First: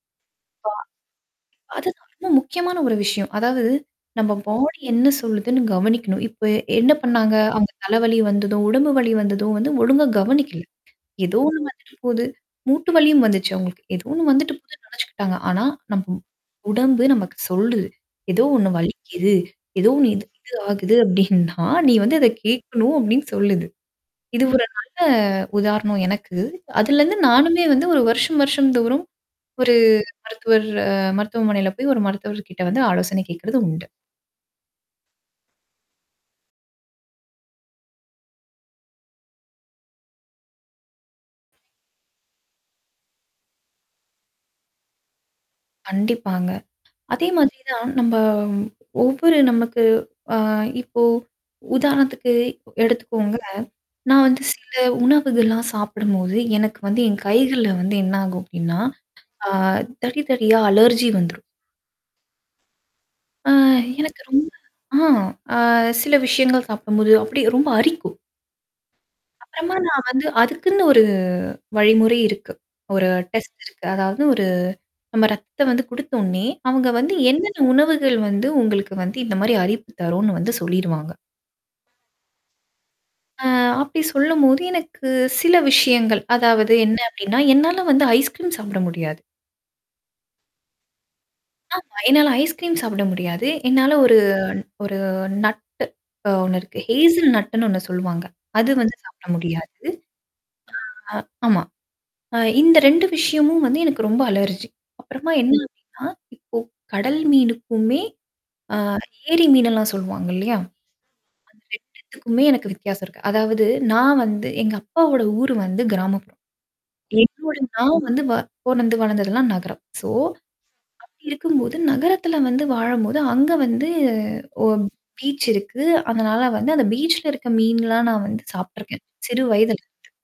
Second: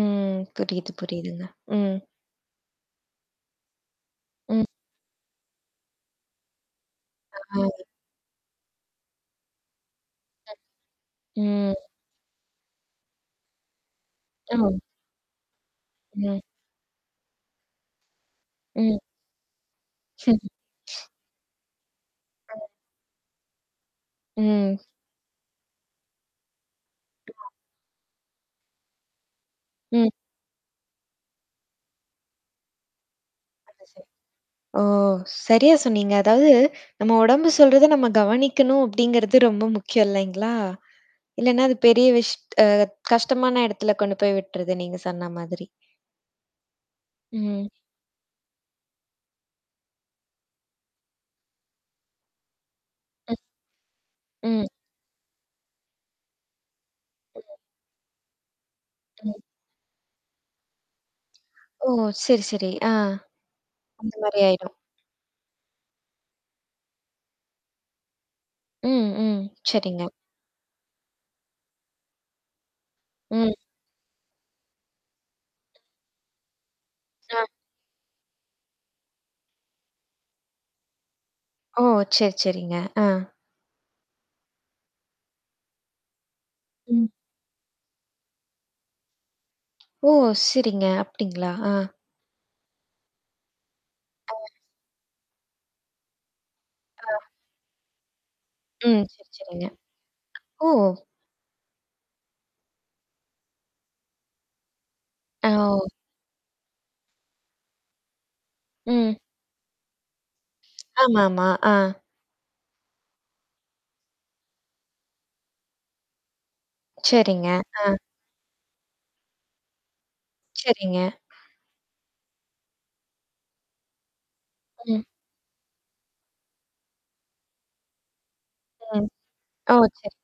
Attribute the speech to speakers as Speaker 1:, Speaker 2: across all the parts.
Speaker 1: ம். புரியுது புரியுதுங்க.
Speaker 2: [unintelligible]
Speaker 1: ம்.
Speaker 2: அதுதான் ரொம்ப முக்கியமான ஒரு விஷயம். அதாவது நம்ம
Speaker 1: ம்.
Speaker 2: பாடி என்ன சொல்லுதுன்னு கவனிக்கணும். இப்ப என்ன பண்ணாங்க அவுங்க
Speaker 1: ஆமாங்க.
Speaker 2: தலவலி வந்ததும், உடம்பு வலி வந்ததும் வந்து ஒழுங்கா கவனிக்கல. ஏதோ ஒண்ணு
Speaker 1: ம்.
Speaker 2: வந்துட்டு போது. மூட்டு வலியும் வந்துச்சு அவங்களுக்கு. ஏதோ ஒண்ணு வந்துட்டு
Speaker 1: [unintelligible]
Speaker 2: போகுதுன்னு நெனச்சுக்கிட்டாங்க. ஆனா, நம்பும்
Speaker 1: ம்.
Speaker 2: உடம்பு நமக்கு சொல்லுது. எதோ ஒண்ணு
Speaker 1: ம்.
Speaker 2: வலிக்குது. ஏதோ ஒண்ணு இது இது ஆகுது அப்டின்னா, நீ வந்து அத கேட்கணும் அப்டின்னு சொல்லுது. இது ஒரு
Speaker 1: ம்.
Speaker 2: நல்ல உதாரணம் எனக்கு. அதுலருந்து நானுமே வந்து 1 வருஷம் வருஷம் தோறும், ஒரு
Speaker 1: ம்.
Speaker 2: மருத்துவர் அ மருத்துவமனையில போய் ஒரு மருத்துவர்கிட்ட வந்து ஆலோசனை கேக்றது உண்டு.
Speaker 1: ஓ! சரியா சொன்னீங்க. அதாவது, "நம்ம உடம்பு சொல்றத நம்ம கவனிக்கணும்." அப்படிங்கிறது ரொம்ப முக்கியம் இல்லைங்களா? இல்லன்னா அது பெரிய விஷ்ட் அ கஷ்டமான இடத்துல கொண்டு போய் விட்டுருது நீங்க சொன்ன மாதிரி.
Speaker 2: கண்டிப்பாங்க. அதே மாதிரி
Speaker 1: ம்.
Speaker 2: தான் நம்ப ஒவ்வொரு நமக்கு அ இப்போ உதாரணத்துக்கு எடுத்துக்கோங்க. நான் வந்து
Speaker 1: ம்.
Speaker 2: சில உணவுகள்லாம் சாப்பிடும்போது, எனக்கு வந்து என் கைகள்ல வந்து என்ன ஆகும் அப்டின்னா, ஆ தடி தடியா அலர்ஜி வந்துரும்.
Speaker 1: ஓ! சரி சரி. ஆ.
Speaker 2: அ
Speaker 1: அந்த
Speaker 2: எனக்கு
Speaker 1: மாரி
Speaker 2: ரொம்ப
Speaker 1: ஆயிடும்.
Speaker 2: ஆ அ சில விஷயங்கள் சாப்பிடும்போது அப்டியே ரொம்ப அரிக்கும்.
Speaker 1: ம் ம்.
Speaker 2: அப்புறமா நான்
Speaker 1: சரிங்க.
Speaker 2: வந்து அதுக்குன்னு ஒரு வழிமுறை இருக்கு. ஒரு
Speaker 1: ம்.
Speaker 2: டெஸ்ட் இருக்கு. அதாவது ஒரு நம்ம ரத்தம் வந்து குடுத்த ஒன்னே, அவங்க வந்து
Speaker 1: ஆ.
Speaker 2: என்னென்ன உணவுகள் வந்து உங்களுக்கு வந்து இந்த மாரி அரிப்பு தரும்ன்னு வந்து சொல்லிருவாங்க.
Speaker 1: ஓ! சரி சரிங்க. ஆ.
Speaker 2: அ அப்படி சொல்லும்போது எனக்கு சில விஷயங்கள், அதாவது என்ன
Speaker 1: ம்.
Speaker 2: அப்டின்னா, என்னால வந்து ஐஸ்க்ரீம் சாப்பிட முடியாது.
Speaker 1: ஓ! சரிங்க. அப்டீங்களா? ஆ.
Speaker 2: ஆமா. என்னால ஐஸ்கிரீம் சாப்பிட முடியாது. என்னால ஒரு ஒரு நட்டு அ ஒண்ணுருக்கு.
Speaker 1: அ.
Speaker 2: ஹேசில் நட்டுன்னு ஒண்ணு சொல்லுவாங்க. அது வந்து
Speaker 1: ம்.
Speaker 2: சாப்பிட
Speaker 1: சரி சரிங்க.
Speaker 2: முடியாது.
Speaker 1: ஓ!
Speaker 2: அ ஆமா. அ இந்த 2 விஷயமும் வந்து எனக்கு ரொம்ப அலர்ஜி. அப்புறமா என்ன அப்டின்னா, இப்போ கடல் மீனுக்குமே அ
Speaker 1: ம்.
Speaker 2: ஏரி மீனெல்லாம் சொல்லுவாங்க இல்லையா?
Speaker 1: ஆமாமா.
Speaker 2: அந்த
Speaker 1: அ.
Speaker 2: 2 த்துக்குமே எனக்கு வித்தியாசம் இருக்கு. அதாவது நான் வந்து எங்க அப்பாவோட ஊர் வந்து கிராமப்புறம்.
Speaker 1: சரிங்க.
Speaker 2: என்னோட
Speaker 1: அ.
Speaker 2: நான் வந்து வ பொறந்து வளர்ந்ததெல்லாம் நகரம். சோ
Speaker 1: சரிங்க.
Speaker 2: அப்படி இருக்கும்போது நகரத்துல வந்து வாழும்போது அங்க வந்து ஒ
Speaker 1: ம்.
Speaker 2: பீச் இருக்கு. அதனால வந்து அந்த பீச்சுல இருக்க மீன்லாம் நான் வந்து சாப்ட்டுருக்கேன்,
Speaker 1: ம்.
Speaker 2: சிறு
Speaker 1: ஓ!
Speaker 2: வயதுல.
Speaker 1: சரி.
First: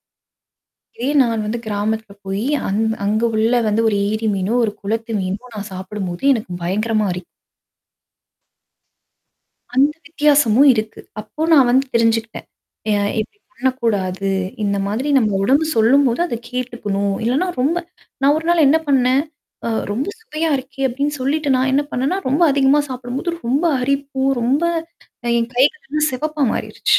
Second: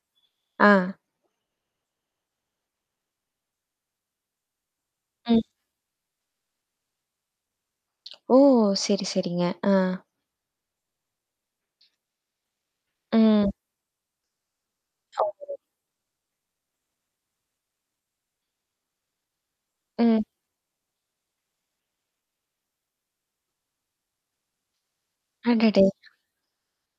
Speaker 1: ஆ.
Speaker 2: இதே நான் வந்து கிராமத்தில போயி, அங் அங்க உள்ள வந்து ஒரு ஏரி மீனோ, ஒரு குளத்து
Speaker 1: ம்.
Speaker 2: மீனோ நான் சாப்பிடும்போது எனக்கு பயங்கரமா அரி
Speaker 1: ஓ! சரி சரிங்க. ஆ.
Speaker 2: அந்த வித்தியாசமும் இருக்கு. அப்போ நான் வந்து தெரிஞ்சுகிட்டேன். அ இப்படி
Speaker 1: ம்.
Speaker 2: பண்ணக்கூடாது. இந்த மாதிரி நம்ம
Speaker 1: [unintelligible]
Speaker 2: உடம்பு சொல்லும்போது அத கேட்டுக்கணும். இல்லன்னா ரொம்ப நான் ஒரு நாள் என்ன பண்ணேன், அ ரொம்ப
Speaker 1: ம்.
Speaker 2: சுவையா இருக்கே அப்படின்னு சொல்லிட்டு நான் என்ன பண்ணேன்னா, ரொம்ப அதிகமா சாப்பிடும்போது ரொம்ப அரிப்பு, ரொம்ப என்
Speaker 1: அடடே!
Speaker 2: கைகள்லாம் செவப்பா மாறிருச்சு.